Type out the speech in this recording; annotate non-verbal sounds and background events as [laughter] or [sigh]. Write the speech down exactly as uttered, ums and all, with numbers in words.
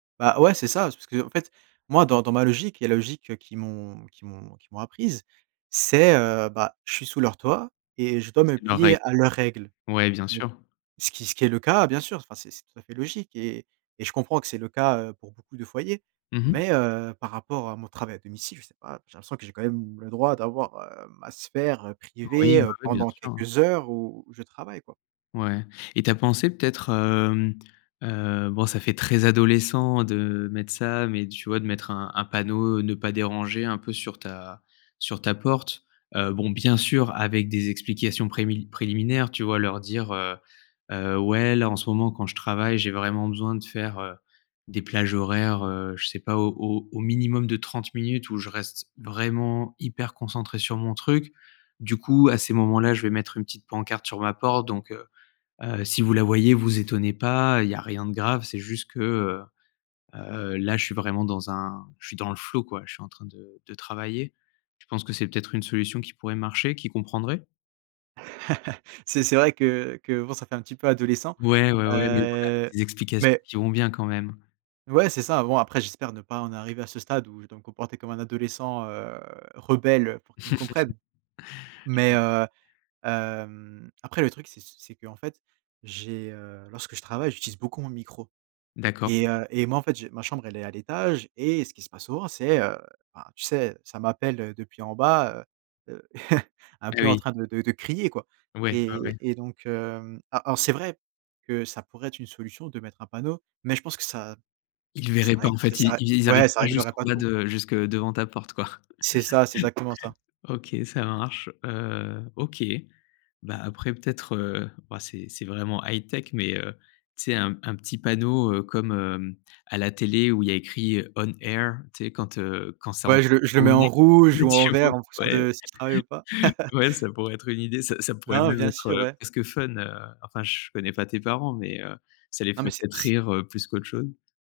Bah ouais, c'est ça. C'est parce qu'en fait, moi, dans dans ma logique, il y a la logique, heu, qu'ils m'ont qu'ils m'ont qu'ils m'ont apprise. C'est heu, bah, je suis sous leur toit et je dois me C'est leurs règles. plier à leurs règles. Ouais, bien Bon. sûr. Ce qui ce qui est le cas, bien sûr, s enfin c'est c'est tout à fait logique et et je comprends que c'est le cas, heu, pour beaucoup de foyers. Mmh mh. Mais heu, par rapport à mon travail à domicile, je sais pas, j'ai l'impression que j'ai quand même le droit d'avoir, heu, ma sphère, heu, Oui. privée, Oui, heu, oui bien pendant sûr. quelques heures où où je travaille quoi. Ouais et tu as pensé peut-être, hem, heu, bon ça fait très adolescent de mettre ça, mais tu vois de mettre un un panneau «Ne pas déranger» un peu sur ta sur ta porte. Heu, bon bien sûr avec des explications prémi préliminaires tu vois? Leur dire, heu, heu: «Ouais là en ce moment quand je travaille, j'ai vraiment besoin de faire, heu, des plages horaires, heu, je sais pas au au minimum de trente minutes où je reste vraiment hyper concentré sur mon truc. Du coup à ces moments là je vais mettre une petite pancarte sur ma porte donc heu, heu, si vous la voyez, vous étonnez pas, il y a rien de grave. C'est juste que, heu, heu, là je suis vraiment dans un je suis dans le flow quoi. Je suis en train de de travailler». Tu penses que c'est peut-être une solution qui pourrait marcher, qu'ils comprendraient? [chuckles] C'est c'est vrai que que, bon ça fait un petit peu adolescent, Ouais, ouais, ouais mais voilà, avec heu. des explications Mais qui vont bien, quand même. Ouais, c'est ça. Bon, après j'espère ne pas en arriver à ce stade où je dois me comporter comme un adolescent, heu, rebelle, heu, pour qu'ils me comprennent. [chuckles] Je Mais comprends. heu, hem, après le truc, c'est c'est qu'en fait, j'ai heu, lorsque je travaille, j'utilise beaucoup mon micro D'accord. et heu et moi en fait j'ai ma chambre elle est à l'étage et ce qui se passe souvent c'est, heu, enfin tu sais ça m'appelle, heu, depuis en bas. Heu, heu, [chuckles] un peu en Oui. train de de de crier quoi Ouais, ouais, ouais. et et donc hem, alors c'est vrai que ça pourrait être une solution de mettre un panneau, mais je pense que ça Ils ça verraient pas règle en fait. Ils ça règle ils arrivent ouais, ça pas réglerait jusqu'en pas bas tout. de jusque devant ta porte quoi. C'est ça, c'est exactement ça. [chuckles] OK ça marche. Heu, OK, bah après peut-être, heu, bah c'est c'est vraiment high-tech mais, heu, tu sais un un petit panneau, heu, comme, hem, à la télé où il y a écrit «On Air», tu sais quand, heu, quand c'est en Ouais je train le de je le mets tourner. en rouge Ouais ou en tu vois? vert en fonction Ouais. de si je travaille ou pas. [chuckles] [chuckles] Ouais ça pourrait être une idée, ça ça pourrait Non, même bien être, sûr heu, ouais. presque fun, heu, enfin je connais pas tes parents mais, heu, ça les Non fait mais c'est peut-être c rire, heu, plus qu'autre chose.